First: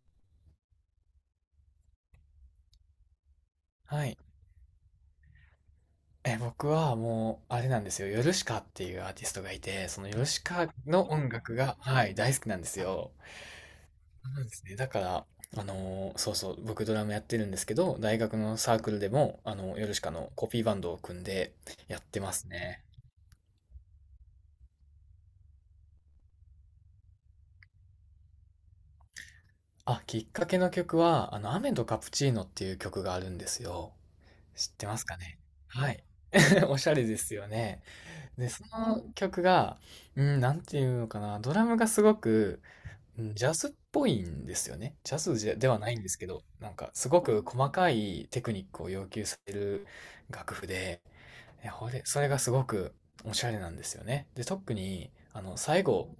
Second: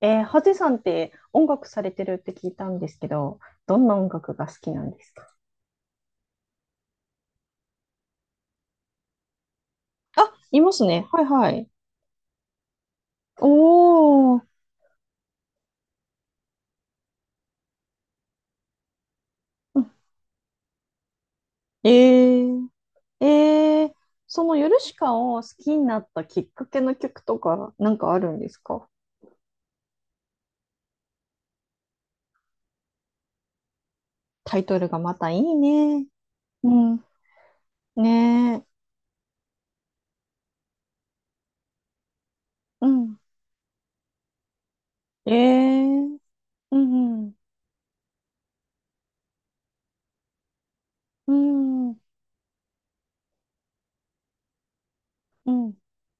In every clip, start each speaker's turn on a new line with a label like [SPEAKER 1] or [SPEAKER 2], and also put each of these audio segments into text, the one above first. [SPEAKER 1] ハゼさんって音楽されてるって聞いたんですけど、どんな
[SPEAKER 2] は
[SPEAKER 1] 音
[SPEAKER 2] い。
[SPEAKER 1] 楽が好きなんですか？
[SPEAKER 2] 僕はもう、あれなんですよ。ヨルシカっていうアーティストがいて、そのヨル
[SPEAKER 1] あ、
[SPEAKER 2] シ
[SPEAKER 1] い
[SPEAKER 2] カ
[SPEAKER 1] ますね。
[SPEAKER 2] の
[SPEAKER 1] はい
[SPEAKER 2] 音
[SPEAKER 1] は
[SPEAKER 2] 楽
[SPEAKER 1] い。
[SPEAKER 2] が、はい、大好きなんですよ。そう
[SPEAKER 1] お
[SPEAKER 2] な
[SPEAKER 1] ー。
[SPEAKER 2] んですね。だから、そうそう、僕ドラムやってるんですけど、大学のサークルでも、
[SPEAKER 1] う
[SPEAKER 2] ヨ
[SPEAKER 1] ん。
[SPEAKER 2] ルシカのコピーバンドを組んで
[SPEAKER 1] え
[SPEAKER 2] やってます
[SPEAKER 1] ー、
[SPEAKER 2] ね。
[SPEAKER 1] えー、そのヨルシカを好きになったきっかけの曲とかなんかあるんですか？
[SPEAKER 2] あ、きっかけの曲は、雨とカプチーノっていう曲があるんですよ。
[SPEAKER 1] タイ
[SPEAKER 2] 知っ
[SPEAKER 1] ト
[SPEAKER 2] て
[SPEAKER 1] ル
[SPEAKER 2] ま
[SPEAKER 1] が
[SPEAKER 2] す
[SPEAKER 1] ま
[SPEAKER 2] か
[SPEAKER 1] たい
[SPEAKER 2] ね？
[SPEAKER 1] い
[SPEAKER 2] はい。
[SPEAKER 1] ね。う
[SPEAKER 2] おしゃ
[SPEAKER 1] ん。
[SPEAKER 2] れですよね。で、
[SPEAKER 1] ね
[SPEAKER 2] そ
[SPEAKER 1] え。
[SPEAKER 2] の曲が、うん、なんていうのかな、ドラムがすごく、
[SPEAKER 1] うん。
[SPEAKER 2] うんジャズっぽいんですよね。ジャ
[SPEAKER 1] え
[SPEAKER 2] ズじゃではないんです
[SPEAKER 1] ー。
[SPEAKER 2] けど、なん
[SPEAKER 1] う
[SPEAKER 2] かすご
[SPEAKER 1] ん、
[SPEAKER 2] く細かいテクニックを要求される楽譜で、
[SPEAKER 1] う
[SPEAKER 2] え
[SPEAKER 1] ん、
[SPEAKER 2] ほ
[SPEAKER 1] うん、
[SPEAKER 2] れ、それがすごくおしゃれなんですよね。で、特に、
[SPEAKER 1] うん。
[SPEAKER 2] 最後、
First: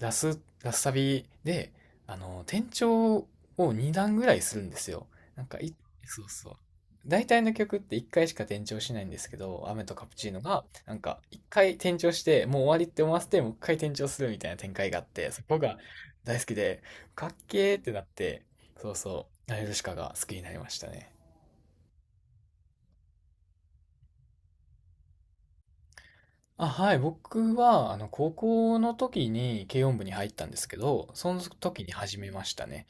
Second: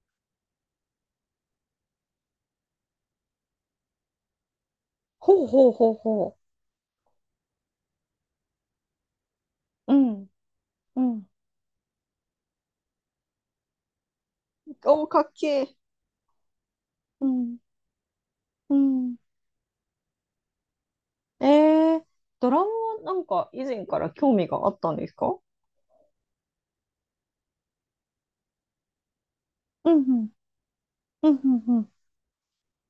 [SPEAKER 2] ラスサビで、転調を2段ぐらいするんですよ。な
[SPEAKER 1] ほう
[SPEAKER 2] んか
[SPEAKER 1] ほう
[SPEAKER 2] い、
[SPEAKER 1] ほう
[SPEAKER 2] そう
[SPEAKER 1] ほ
[SPEAKER 2] そう。大体の曲って1回しか転調しないんですけど、雨
[SPEAKER 1] う。
[SPEAKER 2] と
[SPEAKER 1] う
[SPEAKER 2] カプ
[SPEAKER 1] ん、
[SPEAKER 2] チーノが、なん
[SPEAKER 1] う
[SPEAKER 2] か、
[SPEAKER 1] ん。
[SPEAKER 2] 1回転調して、もう終わりって思わせて、もう1回転調するみたいな展開があ
[SPEAKER 1] おー、
[SPEAKER 2] っ
[SPEAKER 1] か
[SPEAKER 2] て、
[SPEAKER 1] っ
[SPEAKER 2] そ
[SPEAKER 1] け
[SPEAKER 2] こ
[SPEAKER 1] え。
[SPEAKER 2] が大好きで、
[SPEAKER 1] う
[SPEAKER 2] かっ
[SPEAKER 1] ん、
[SPEAKER 2] けーってなって、
[SPEAKER 1] う
[SPEAKER 2] そう
[SPEAKER 1] ん。
[SPEAKER 2] そう、ナヨルシカが好きになりましたね。
[SPEAKER 1] ええー。ドラムはなんか以前から興味があったんですか？
[SPEAKER 2] あ、はい、僕は、高校の時に軽
[SPEAKER 1] うん
[SPEAKER 2] 音部に
[SPEAKER 1] う
[SPEAKER 2] 入
[SPEAKER 1] ん。
[SPEAKER 2] ったんですけど、
[SPEAKER 1] う
[SPEAKER 2] そ
[SPEAKER 1] ん
[SPEAKER 2] の
[SPEAKER 1] う
[SPEAKER 2] 時
[SPEAKER 1] ん
[SPEAKER 2] に始めましたね。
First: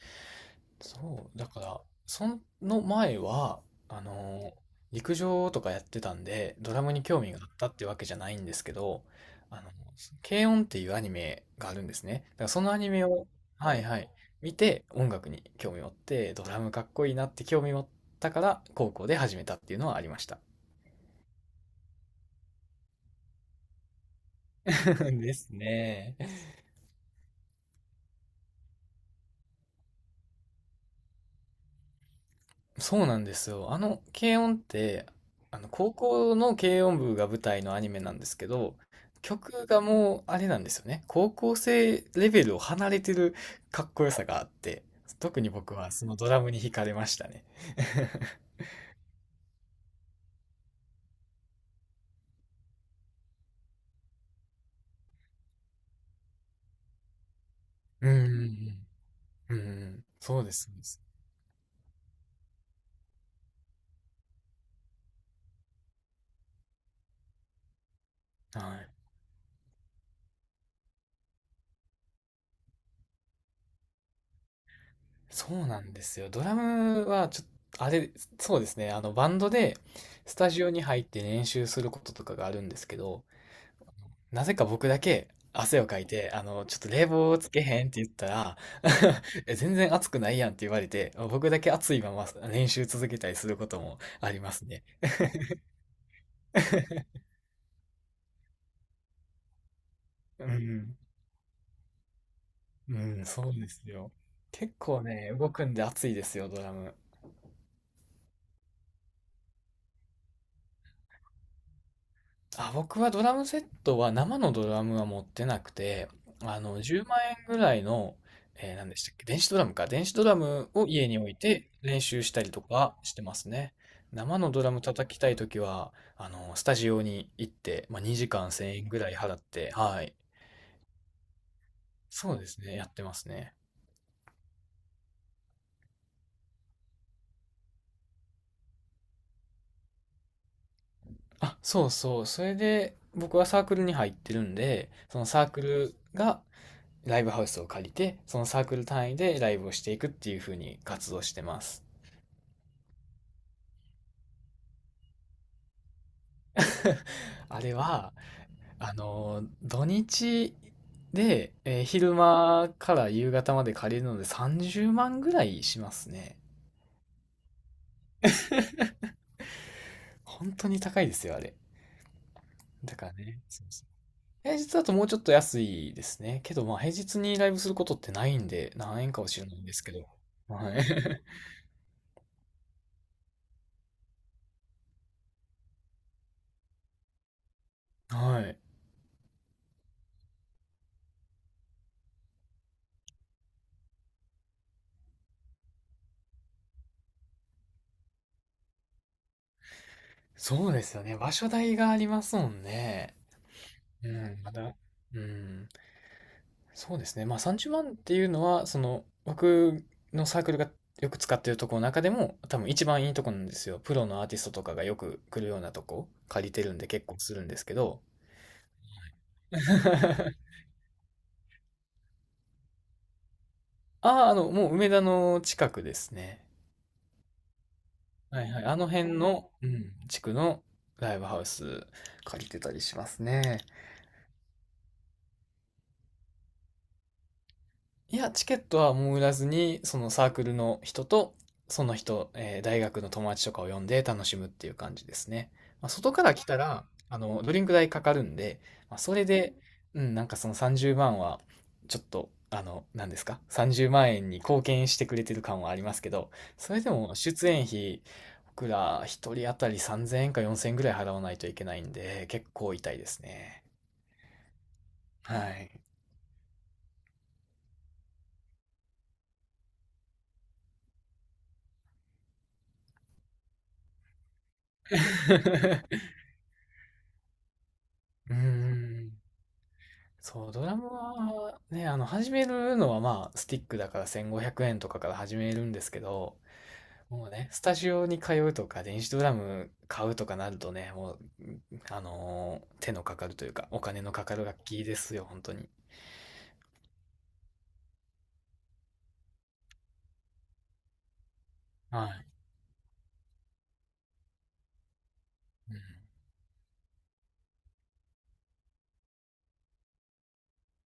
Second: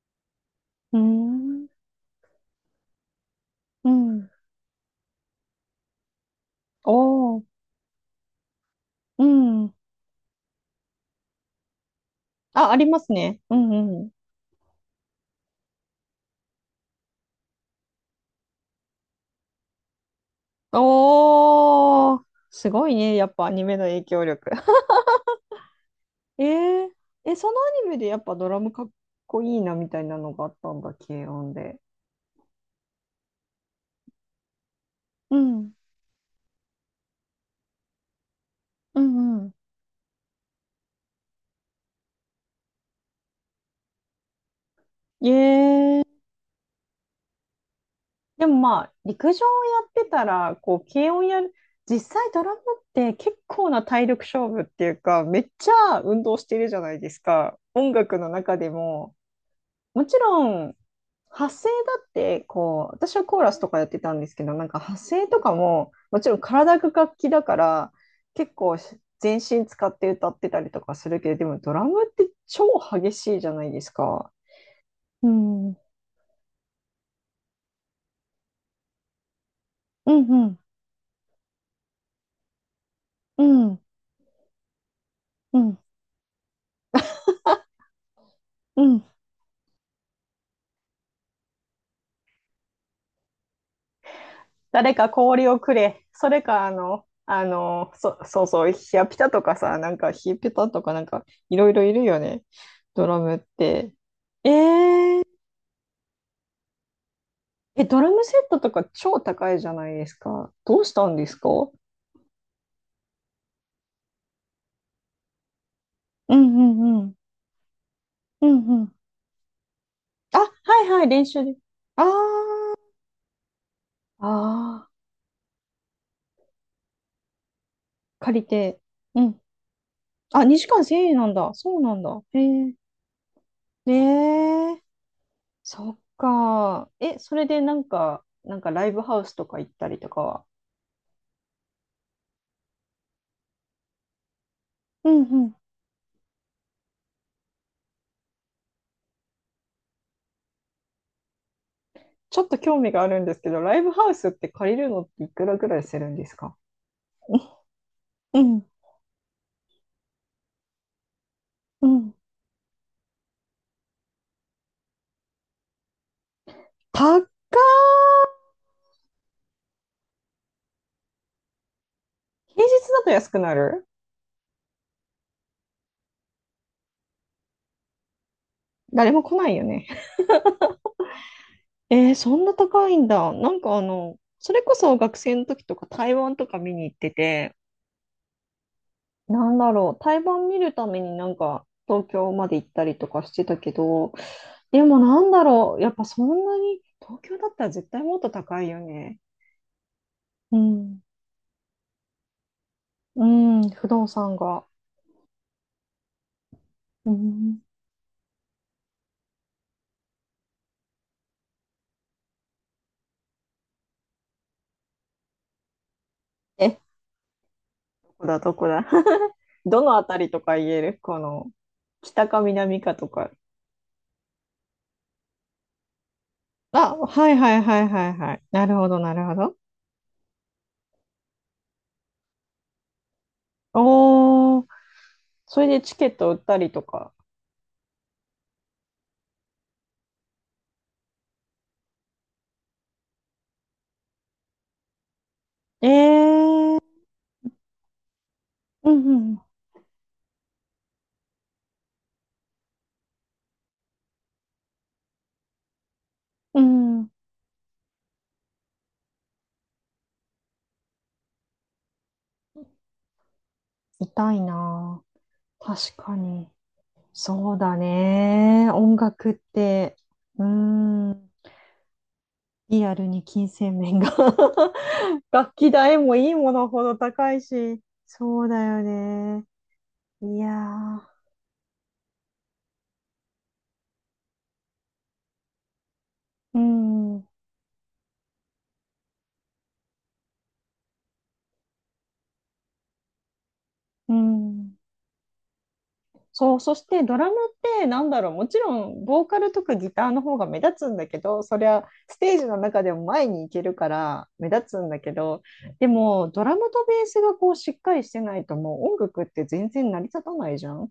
[SPEAKER 1] うん
[SPEAKER 2] そう、だ
[SPEAKER 1] う
[SPEAKER 2] か
[SPEAKER 1] ーん。
[SPEAKER 2] ら、その前は、
[SPEAKER 1] う
[SPEAKER 2] あ
[SPEAKER 1] ん。
[SPEAKER 2] のー陸上とかやってたんで、ドラムに興味
[SPEAKER 1] お
[SPEAKER 2] が
[SPEAKER 1] ー。
[SPEAKER 2] あったってわけじゃないんですけど、
[SPEAKER 1] う
[SPEAKER 2] あの、
[SPEAKER 1] ん。
[SPEAKER 2] 軽音っていうアニメがあるんですね。だからそ
[SPEAKER 1] あ、
[SPEAKER 2] の
[SPEAKER 1] あ
[SPEAKER 2] ア
[SPEAKER 1] り
[SPEAKER 2] ニ
[SPEAKER 1] ま
[SPEAKER 2] メ
[SPEAKER 1] す
[SPEAKER 2] を、
[SPEAKER 1] ね。うん
[SPEAKER 2] はいは
[SPEAKER 1] う
[SPEAKER 2] い、
[SPEAKER 1] ん。
[SPEAKER 2] 見て音楽に興味持って、ドラムかっこいいなって興味持ったから、高校で始めたっていうのはありました。
[SPEAKER 1] おー。すごいね。やっぱアニメの影響力。
[SPEAKER 2] ですね。
[SPEAKER 1] えー、そのアニメでやっぱドラムかっこいいなみたいなのがあったんだ、軽音で。
[SPEAKER 2] そうなんですよ。軽音って、
[SPEAKER 1] うん
[SPEAKER 2] 高校の軽音部が舞台のアニメなんですけど、
[SPEAKER 1] うん。うんう
[SPEAKER 2] 曲がもう、あれなんですよね。高校生レベルを離れてるかっこよさがあって、特に僕
[SPEAKER 1] ん。ええ。
[SPEAKER 2] はそのドラムに惹かれましたね。
[SPEAKER 1] でも まあ、陸上をやってたら、こう、軽音やる、実際ドラムって結構な体力勝負っていうか、めっちゃ運動してるじゃないですか。音
[SPEAKER 2] う
[SPEAKER 1] 楽の中で
[SPEAKER 2] ん、
[SPEAKER 1] も。
[SPEAKER 2] うんうん、うんう
[SPEAKER 1] も
[SPEAKER 2] ん、
[SPEAKER 1] ち
[SPEAKER 2] そ
[SPEAKER 1] ろ
[SPEAKER 2] うです、そ
[SPEAKER 1] ん、
[SPEAKER 2] うです。
[SPEAKER 1] 発声だって、こう、私はコーラスとかやってたんですけど、なんか発声とかも、もちろん体が楽器だから、結
[SPEAKER 2] は
[SPEAKER 1] 構
[SPEAKER 2] い。
[SPEAKER 1] 全身使って歌ってたりとかするけど、でもドラムって超激しいじゃないですか。う
[SPEAKER 2] そう
[SPEAKER 1] ん、うん、
[SPEAKER 2] なんですよ。ドラムはちょっと、あれ、そうですね。バンドで
[SPEAKER 1] う
[SPEAKER 2] スタ
[SPEAKER 1] ん、
[SPEAKER 2] ジオに入って練習することとかがあるんですけど、
[SPEAKER 1] うん、
[SPEAKER 2] なぜか僕だけ
[SPEAKER 1] うん、
[SPEAKER 2] 汗をかいて、ちょっと冷房つけへんって言ったら、
[SPEAKER 1] うん。
[SPEAKER 2] え全然暑くないやんって言われて、僕だけ暑いまま練習続けたりすることもありますね。
[SPEAKER 1] 誰か氷をくれ。それか、そうそう、ヒヤピタとかさ、なんかヒヤ
[SPEAKER 2] う
[SPEAKER 1] ピタとか
[SPEAKER 2] ん、
[SPEAKER 1] なんかいろいろいるよね。
[SPEAKER 2] う
[SPEAKER 1] ドラ
[SPEAKER 2] ん、
[SPEAKER 1] ムっ
[SPEAKER 2] そうです
[SPEAKER 1] て。
[SPEAKER 2] よ。
[SPEAKER 1] え
[SPEAKER 2] 結構
[SPEAKER 1] ー、
[SPEAKER 2] ね、動くんで暑いですよ、ドラム。
[SPEAKER 1] ドラムセットとか超高いじゃないですか。どうしたんですか？う
[SPEAKER 2] あ、僕はドラムセットは生のドラムは持ってなくて、
[SPEAKER 1] んうんう
[SPEAKER 2] 10
[SPEAKER 1] ん。
[SPEAKER 2] 万円ぐらいの、
[SPEAKER 1] うんう
[SPEAKER 2] 何
[SPEAKER 1] ん。
[SPEAKER 2] でしたっけ、電子ドラムか。電子ドラ
[SPEAKER 1] あ、
[SPEAKER 2] ム
[SPEAKER 1] は
[SPEAKER 2] を
[SPEAKER 1] いはい、
[SPEAKER 2] 家に
[SPEAKER 1] 練
[SPEAKER 2] 置い
[SPEAKER 1] 習で。
[SPEAKER 2] て練
[SPEAKER 1] あ
[SPEAKER 2] 習したりと
[SPEAKER 1] ー、
[SPEAKER 2] かしてますね。生のドラム
[SPEAKER 1] あ
[SPEAKER 2] 叩きたいときは、スタジオに行って、まあ、
[SPEAKER 1] ー、
[SPEAKER 2] 2
[SPEAKER 1] 借
[SPEAKER 2] 時
[SPEAKER 1] り
[SPEAKER 2] 間1000
[SPEAKER 1] て。
[SPEAKER 2] 円ぐらい
[SPEAKER 1] う
[SPEAKER 2] 払っ
[SPEAKER 1] ん。
[SPEAKER 2] て、はい。
[SPEAKER 1] あ、2時間1000円なんだ。そうなんだ。
[SPEAKER 2] そ
[SPEAKER 1] へ
[SPEAKER 2] う
[SPEAKER 1] え
[SPEAKER 2] です
[SPEAKER 1] ー、
[SPEAKER 2] ね、やってますね。
[SPEAKER 1] ねえ。そっか。え、それでなんか、なんかライブハウスとか行ったりとかは、
[SPEAKER 2] あ、そうそう。それで、僕はサークルに入ってるんで、
[SPEAKER 1] う
[SPEAKER 2] そ
[SPEAKER 1] ん
[SPEAKER 2] のサ
[SPEAKER 1] う
[SPEAKER 2] ー
[SPEAKER 1] ん。
[SPEAKER 2] クルがライブハウスを借りて、そのサークル単位でライブをしていくっていう風に活動してます。
[SPEAKER 1] ちょっと興味があるんですけど、ライブハウスって借りるのっていくらぐらいするんですか？
[SPEAKER 2] あれは、
[SPEAKER 1] うん
[SPEAKER 2] 土日で、
[SPEAKER 1] うん。
[SPEAKER 2] 昼間から夕方まで借りるので30万ぐらいしますね。
[SPEAKER 1] 高ー。
[SPEAKER 2] 本当に高いですよ、あれ。
[SPEAKER 1] 平日
[SPEAKER 2] だ
[SPEAKER 1] だ
[SPEAKER 2] か
[SPEAKER 1] と
[SPEAKER 2] ら
[SPEAKER 1] 安く
[SPEAKER 2] ね、
[SPEAKER 1] な
[SPEAKER 2] そうそ
[SPEAKER 1] る？
[SPEAKER 2] う平日だともうちょっと安いですね。けど、まあ、平日にライブすることってないんで、何
[SPEAKER 1] 誰
[SPEAKER 2] 円か
[SPEAKER 1] も
[SPEAKER 2] は
[SPEAKER 1] 来
[SPEAKER 2] 知ら
[SPEAKER 1] な
[SPEAKER 2] な
[SPEAKER 1] い
[SPEAKER 2] い
[SPEAKER 1] よ
[SPEAKER 2] んです
[SPEAKER 1] ね。
[SPEAKER 2] けど。はい。
[SPEAKER 1] えー、そんな高いんだ。なんかあの、それこそ学生の時とか台湾とか見に行ってて、
[SPEAKER 2] はい。
[SPEAKER 1] なんだろう、対バン見るためになんか東京まで行ったりとかしてたけど、でもなんだろう、やっぱそんなに、東京だったら絶対もっと高いよね。う
[SPEAKER 2] そうです
[SPEAKER 1] ん。
[SPEAKER 2] よね。場所代がありますもんね。
[SPEAKER 1] うん、不動
[SPEAKER 2] う
[SPEAKER 1] 産
[SPEAKER 2] ん、ま
[SPEAKER 1] が。
[SPEAKER 2] だ。うん。そうで
[SPEAKER 1] う
[SPEAKER 2] すね。まあ
[SPEAKER 1] ん。
[SPEAKER 2] 30万っていうのは、その僕のサークルがよく使ってるとこの中でも多分一番いいとこなんですよ。プロのアーティストとかがよく来るようなとこ借りて
[SPEAKER 1] え、
[SPEAKER 2] るん
[SPEAKER 1] ど
[SPEAKER 2] で結構するんですけど。
[SPEAKER 1] こだ、どこだ。どのあたりと か言えるこの、北か南かとか。
[SPEAKER 2] ああ、もう梅田の近くですね。
[SPEAKER 1] あ、はいはいはいはいは
[SPEAKER 2] は
[SPEAKER 1] い。
[SPEAKER 2] いは
[SPEAKER 1] な
[SPEAKER 2] い。
[SPEAKER 1] る
[SPEAKER 2] あ
[SPEAKER 1] ほ
[SPEAKER 2] の
[SPEAKER 1] ど、な
[SPEAKER 2] 辺
[SPEAKER 1] るほ
[SPEAKER 2] の、
[SPEAKER 1] ど。
[SPEAKER 2] うん、地区のライブハウス借りてたりしますね。
[SPEAKER 1] おー、それでチケット売ったりとか。
[SPEAKER 2] いや、チケットはもう売らずに、そのサークルの人と、その人、大学の友達とかを呼んで楽しむっていう感じですね。
[SPEAKER 1] え
[SPEAKER 2] まあ、外から来た
[SPEAKER 1] ー、
[SPEAKER 2] ら、ドリンク代かかるんで、
[SPEAKER 1] う
[SPEAKER 2] まあ、
[SPEAKER 1] ん
[SPEAKER 2] そ
[SPEAKER 1] う
[SPEAKER 2] れ
[SPEAKER 1] ん
[SPEAKER 2] で、うん、なんかその30万は、ちょっと、何ですか？ 30 万円に貢献してくれてる感はありますけど、
[SPEAKER 1] う
[SPEAKER 2] それで
[SPEAKER 1] ん、うん、
[SPEAKER 2] も出演費、僕ら一人当たり3000円か4000円ぐらい払わないといけないんで、結構痛いですね。
[SPEAKER 1] 痛いな
[SPEAKER 2] は
[SPEAKER 1] ぁ。
[SPEAKER 2] い。
[SPEAKER 1] 確かに。そうだね。音楽って、うーん、リアルに金銭面が 楽器代 もいいものほど高いし、
[SPEAKER 2] うー
[SPEAKER 1] そうだよ
[SPEAKER 2] ん。
[SPEAKER 1] ね。いや
[SPEAKER 2] そう、ドラム
[SPEAKER 1] ー、
[SPEAKER 2] はね、始めるのはまあ、スティックだから1500円とかから始めるんですけど、
[SPEAKER 1] う
[SPEAKER 2] も
[SPEAKER 1] ん、
[SPEAKER 2] うね、スタジオに通うとか、電子ドラム買うとかなるとね、もう、手のかかるというか、お金の
[SPEAKER 1] う
[SPEAKER 2] かかる楽
[SPEAKER 1] ん。
[SPEAKER 2] 器ですよ、本当に。
[SPEAKER 1] そう、そしてドラムって、なんだろう、もちろんボーカルとかギターの方が目立つんだけど、そりゃ
[SPEAKER 2] は
[SPEAKER 1] ス
[SPEAKER 2] い。
[SPEAKER 1] テージの中でも前に行けるから目立つんだけど、
[SPEAKER 2] うん、
[SPEAKER 1] でもドラムとベースがこうしっかりしてないともう音楽って全然成り立たないじゃん。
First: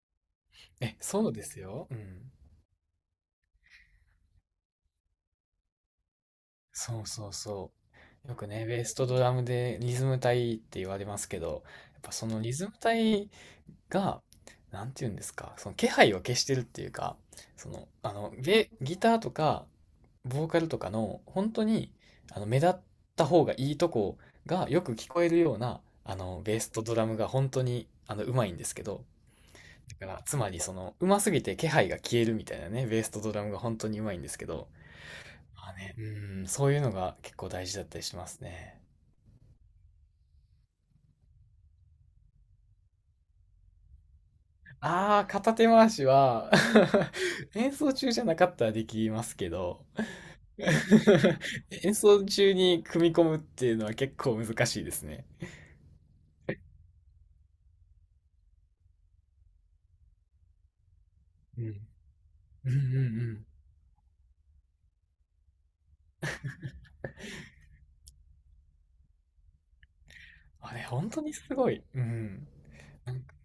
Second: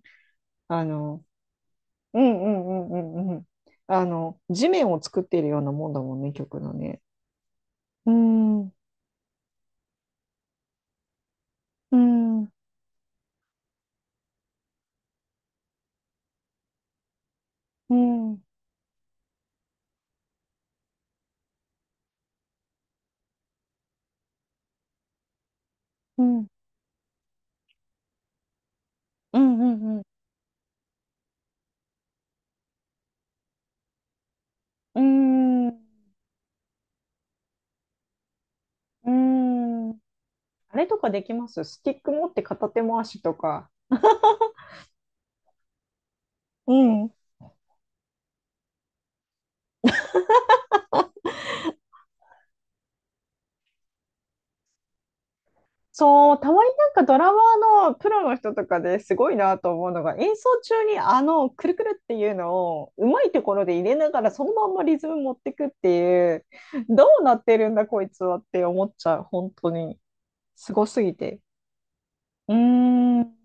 [SPEAKER 1] あの、
[SPEAKER 2] そうですよ。う
[SPEAKER 1] う
[SPEAKER 2] ん。
[SPEAKER 1] んうんうんうんうん。あの、地面を作っているようなもんだもんね、曲の
[SPEAKER 2] そ
[SPEAKER 1] ね。
[SPEAKER 2] うそうそ
[SPEAKER 1] う
[SPEAKER 2] う。よく
[SPEAKER 1] ん、う
[SPEAKER 2] ね、
[SPEAKER 1] ん、
[SPEAKER 2] ベースとドラムでリズム隊って言われますけど、
[SPEAKER 1] う
[SPEAKER 2] やっぱその
[SPEAKER 1] ん、
[SPEAKER 2] リズム隊が、なんて言うんですか、その気配を消してるっていうか、その、
[SPEAKER 1] うん、
[SPEAKER 2] ギターとか、ボーカルとかの、本当に、目立った方がいいとこがよく聞こえるような、
[SPEAKER 1] うん、うん、
[SPEAKER 2] ベースとドラムが本当に、うまいんですけど、
[SPEAKER 1] うん、
[SPEAKER 2] だから、つまり、その、うますぎて気配が消えるみたいなね、ベースとドラムが本当にうまいんですけど、
[SPEAKER 1] う
[SPEAKER 2] ま
[SPEAKER 1] ん、
[SPEAKER 2] あね、うん、そういうのが結構大事だったりしますね。
[SPEAKER 1] うん。あれとかできます？スティック持って片手回しとか。
[SPEAKER 2] ああ、片手回しは
[SPEAKER 1] うん。
[SPEAKER 2] 演奏中じゃなかったらできますけど、演奏中に組み込むっていうのは結構難しいですね。
[SPEAKER 1] そう、たまになんかドラマーのプロの人とかですごいなと思うのが、演奏中にあの
[SPEAKER 2] う
[SPEAKER 1] く
[SPEAKER 2] ん。
[SPEAKER 1] るくるっていうの
[SPEAKER 2] うんうんう
[SPEAKER 1] をうまいと
[SPEAKER 2] ん。
[SPEAKER 1] ころで入れながらそのまんまリズム持ってくっていう、どうなってるんだこいつはって思っちゃう、本当に。
[SPEAKER 2] あ
[SPEAKER 1] す
[SPEAKER 2] れ、
[SPEAKER 1] ごす
[SPEAKER 2] 本
[SPEAKER 1] ぎ
[SPEAKER 2] 当に
[SPEAKER 1] て。
[SPEAKER 2] すごい。うん。
[SPEAKER 1] うー
[SPEAKER 2] なんか、
[SPEAKER 1] ん。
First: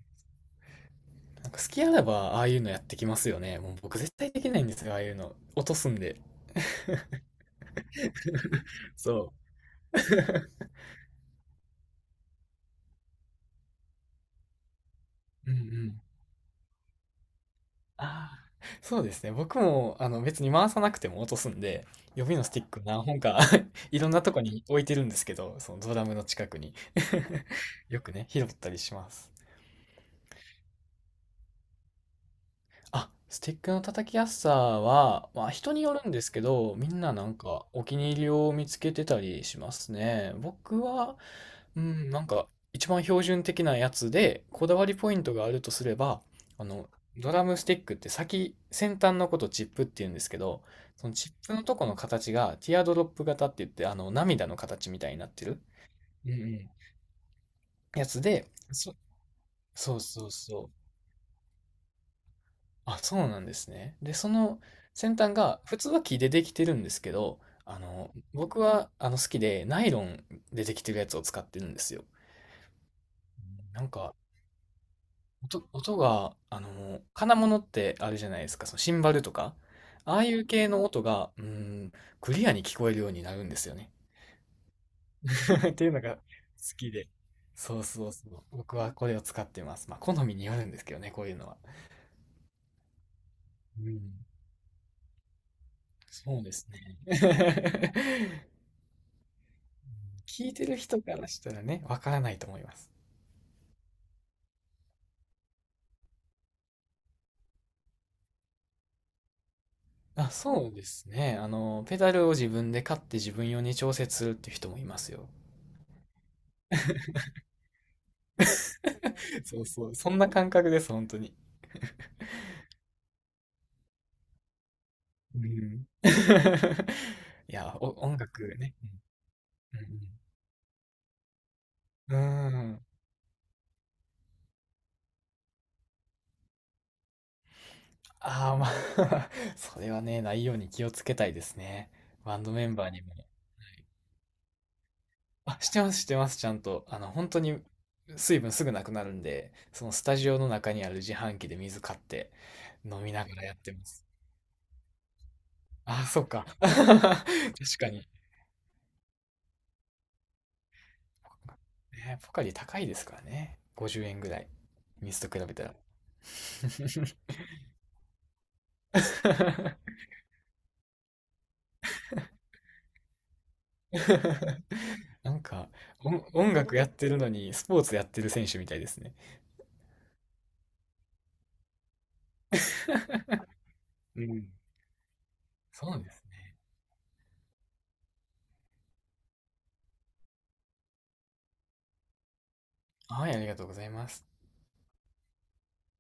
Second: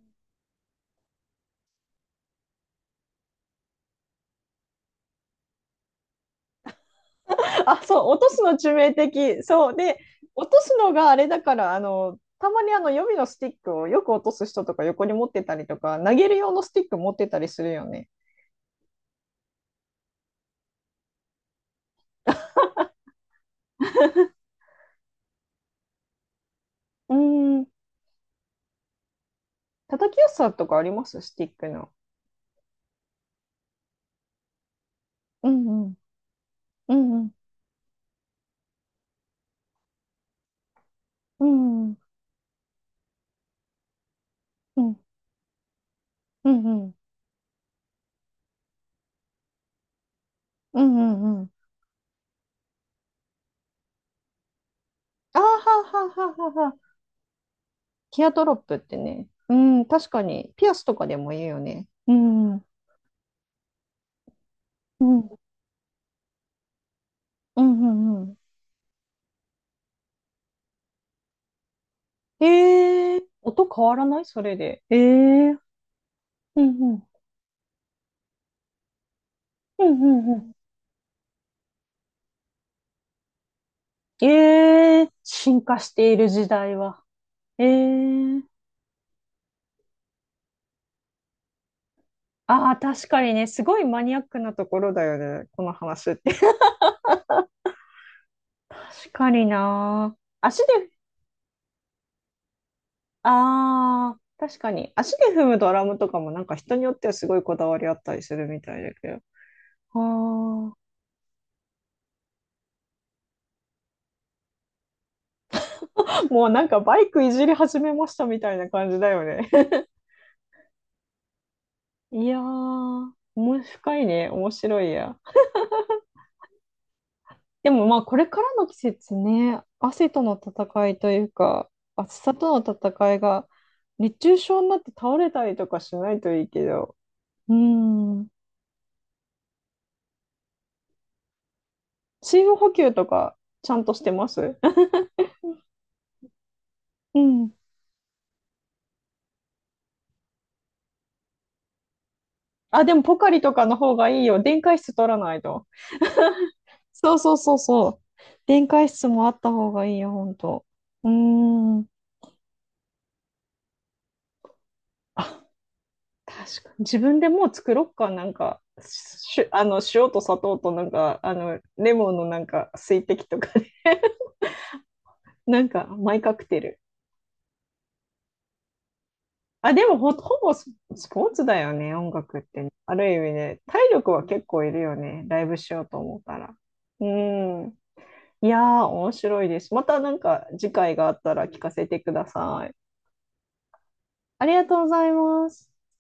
[SPEAKER 2] なんか好きあらば、ああいうのやってきますよね。もう僕絶対できないんですよ、ああいうの。落とすんで。
[SPEAKER 1] あ、そう、落とすの致命
[SPEAKER 2] そう。
[SPEAKER 1] 的。そう。で、落とすのがあれだから、あの、たまにあの予備のスティックをよく落とす人とか横に持って
[SPEAKER 2] うん
[SPEAKER 1] た
[SPEAKER 2] う
[SPEAKER 1] りとか、
[SPEAKER 2] ん。
[SPEAKER 1] 投げる用のスティック持ってたりするよね。
[SPEAKER 2] ああ、そうですね。僕も、別に回さなくても落とすんで、予備のスティック何本か いろんなとこに置いてるんですけど、そのドラムの近くに
[SPEAKER 1] うーん。
[SPEAKER 2] よくね、拾ったりします。
[SPEAKER 1] 叩きやすさとかあります？スティックの。
[SPEAKER 2] あ、スティックの叩きやすさは、ま
[SPEAKER 1] う
[SPEAKER 2] あ人に
[SPEAKER 1] んう
[SPEAKER 2] よ
[SPEAKER 1] ん。
[SPEAKER 2] るんですけど、み
[SPEAKER 1] う
[SPEAKER 2] んな
[SPEAKER 1] ん
[SPEAKER 2] な
[SPEAKER 1] うん。
[SPEAKER 2] んかお気に入りを見つけてたりしますね。僕は、
[SPEAKER 1] う
[SPEAKER 2] う
[SPEAKER 1] んうん。
[SPEAKER 2] ん、なんか一番標準的なやつで、こだ
[SPEAKER 1] う
[SPEAKER 2] わり
[SPEAKER 1] ん
[SPEAKER 2] ポイントがあるとすれば、
[SPEAKER 1] う
[SPEAKER 2] あの、
[SPEAKER 1] ん。
[SPEAKER 2] ドラムスティックって先端のことチップって言うんですけど、
[SPEAKER 1] うん
[SPEAKER 2] その
[SPEAKER 1] う
[SPEAKER 2] チッ
[SPEAKER 1] んうん。
[SPEAKER 2] プのとこの形がティアドロップ型って言って、涙の形みたいになっ
[SPEAKER 1] あー
[SPEAKER 2] てる、
[SPEAKER 1] はーはー
[SPEAKER 2] うん
[SPEAKER 1] はーはーは
[SPEAKER 2] う
[SPEAKER 1] ー。
[SPEAKER 2] ん、やつ
[SPEAKER 1] ティアド
[SPEAKER 2] で、
[SPEAKER 1] ロップっ
[SPEAKER 2] そ、
[SPEAKER 1] てね。うん、
[SPEAKER 2] そう
[SPEAKER 1] 確か
[SPEAKER 2] そう
[SPEAKER 1] に。ピ
[SPEAKER 2] そ
[SPEAKER 1] アス
[SPEAKER 2] う。
[SPEAKER 1] とかでも言うよね。うん。うん。
[SPEAKER 2] あ、そうなんですね。で、その
[SPEAKER 1] う
[SPEAKER 2] 先端
[SPEAKER 1] ん
[SPEAKER 2] が、普通は木でできてるんですけど、
[SPEAKER 1] うんう
[SPEAKER 2] 僕は好きで、ナイロンでできてるやつを使ってるんですよ。
[SPEAKER 1] ん。えー、音
[SPEAKER 2] な
[SPEAKER 1] 変
[SPEAKER 2] ん
[SPEAKER 1] わら
[SPEAKER 2] か、
[SPEAKER 1] ない？それで。えー、
[SPEAKER 2] 音が、
[SPEAKER 1] うんうん。
[SPEAKER 2] 金物ってあるじゃないですか、そのシンバルとか、
[SPEAKER 1] うんう
[SPEAKER 2] ああ
[SPEAKER 1] ん
[SPEAKER 2] い
[SPEAKER 1] う
[SPEAKER 2] う
[SPEAKER 1] ん。
[SPEAKER 2] 系の音が、うん、クリアに聞こえるようになるんですよね。
[SPEAKER 1] ええ進
[SPEAKER 2] っ
[SPEAKER 1] 化
[SPEAKER 2] てい
[SPEAKER 1] し
[SPEAKER 2] うの
[SPEAKER 1] て
[SPEAKER 2] が
[SPEAKER 1] い
[SPEAKER 2] 好
[SPEAKER 1] る時代
[SPEAKER 2] き
[SPEAKER 1] は。
[SPEAKER 2] で。
[SPEAKER 1] え
[SPEAKER 2] そうそうそう。
[SPEAKER 1] え。
[SPEAKER 2] 僕はこれを使ってます。まあ、好みによるんですけどね、こういうのは。
[SPEAKER 1] ああ、確かにね、すご
[SPEAKER 2] う
[SPEAKER 1] いマニアッ
[SPEAKER 2] ん、
[SPEAKER 1] クなところだよね、この話って。
[SPEAKER 2] そうですね。
[SPEAKER 1] 確かにな。
[SPEAKER 2] 聞い
[SPEAKER 1] 足
[SPEAKER 2] てる
[SPEAKER 1] で、
[SPEAKER 2] 人からしたらね、わからないと思います。
[SPEAKER 1] ああ、確かに。足で踏むドラムとかもなんか人によってはすごいこだわりあったりするみたいだけど。
[SPEAKER 2] あ、そう
[SPEAKER 1] あ
[SPEAKER 2] ですね。ペダルを自分で買って自分用に調節するっていう人もいますよ。
[SPEAKER 1] あ、もうなんかバイクいじり始めましたみたいな感じだよね。
[SPEAKER 2] そうそう。そんな感覚です、本当に。
[SPEAKER 1] いやー、面白いね、面白いや。
[SPEAKER 2] うん。い
[SPEAKER 1] で
[SPEAKER 2] や、
[SPEAKER 1] もまあこ
[SPEAKER 2] 音
[SPEAKER 1] れか
[SPEAKER 2] 楽
[SPEAKER 1] らの
[SPEAKER 2] ね。
[SPEAKER 1] 季節ね、汗との戦いというか、暑
[SPEAKER 2] うん。
[SPEAKER 1] さ
[SPEAKER 2] う
[SPEAKER 1] と
[SPEAKER 2] ん。う
[SPEAKER 1] の
[SPEAKER 2] ん
[SPEAKER 1] 戦いが熱中症になって倒れたりとかしないといいけど、うん、
[SPEAKER 2] ああー、まあ それはね、ないように気をつけたいですね。バ
[SPEAKER 1] 水
[SPEAKER 2] ンド
[SPEAKER 1] 分
[SPEAKER 2] メ
[SPEAKER 1] 補
[SPEAKER 2] ンバー
[SPEAKER 1] 給
[SPEAKER 2] に
[SPEAKER 1] と
[SPEAKER 2] も。
[SPEAKER 1] かちゃんとしてます？
[SPEAKER 2] あ、してます、してます、ちゃんと。
[SPEAKER 1] う
[SPEAKER 2] 本当
[SPEAKER 1] ん。
[SPEAKER 2] に水分すぐなくなるんで、そのスタジオの中にある自販機で水買って
[SPEAKER 1] あ、でも
[SPEAKER 2] 飲み
[SPEAKER 1] ポ
[SPEAKER 2] な
[SPEAKER 1] カ
[SPEAKER 2] が
[SPEAKER 1] リ
[SPEAKER 2] ら
[SPEAKER 1] と
[SPEAKER 2] やっ
[SPEAKER 1] か
[SPEAKER 2] て
[SPEAKER 1] の
[SPEAKER 2] ま
[SPEAKER 1] 方
[SPEAKER 2] す。
[SPEAKER 1] がいいよ。電解質取らないと。
[SPEAKER 2] あ、そっか。確
[SPEAKER 1] そうそうそうそ
[SPEAKER 2] か
[SPEAKER 1] う。
[SPEAKER 2] に。
[SPEAKER 1] 電解質もあった方がいいよ、ほんと。うーん。
[SPEAKER 2] ね、ポカリ高いですからね。50円ぐらい。水と比
[SPEAKER 1] あ、
[SPEAKER 2] べたら。
[SPEAKER 1] 確かに。自分でもう作ろっか、なんか、し、あの、塩と砂糖となんか、あの、レモンのなんか、水滴とかで
[SPEAKER 2] なん
[SPEAKER 1] な
[SPEAKER 2] か、
[SPEAKER 1] んか、マイカク
[SPEAKER 2] 音
[SPEAKER 1] テ
[SPEAKER 2] 楽
[SPEAKER 1] ル。
[SPEAKER 2] やってるのにスポーツやってる選手みたいですね。
[SPEAKER 1] あ、でも、ほぼスポーツだよね、音楽ってね。ある意味ね、体力
[SPEAKER 2] う
[SPEAKER 1] は結
[SPEAKER 2] ん。
[SPEAKER 1] 構いるよね、ライブしよう
[SPEAKER 2] そ
[SPEAKER 1] と
[SPEAKER 2] うで
[SPEAKER 1] 思っ
[SPEAKER 2] す
[SPEAKER 1] たら。
[SPEAKER 2] ね。
[SPEAKER 1] うん。いやー、面白いです。またなんか、次回があったら聞かせてください。
[SPEAKER 2] はい、ありがとうございます。
[SPEAKER 1] ありがとうございます。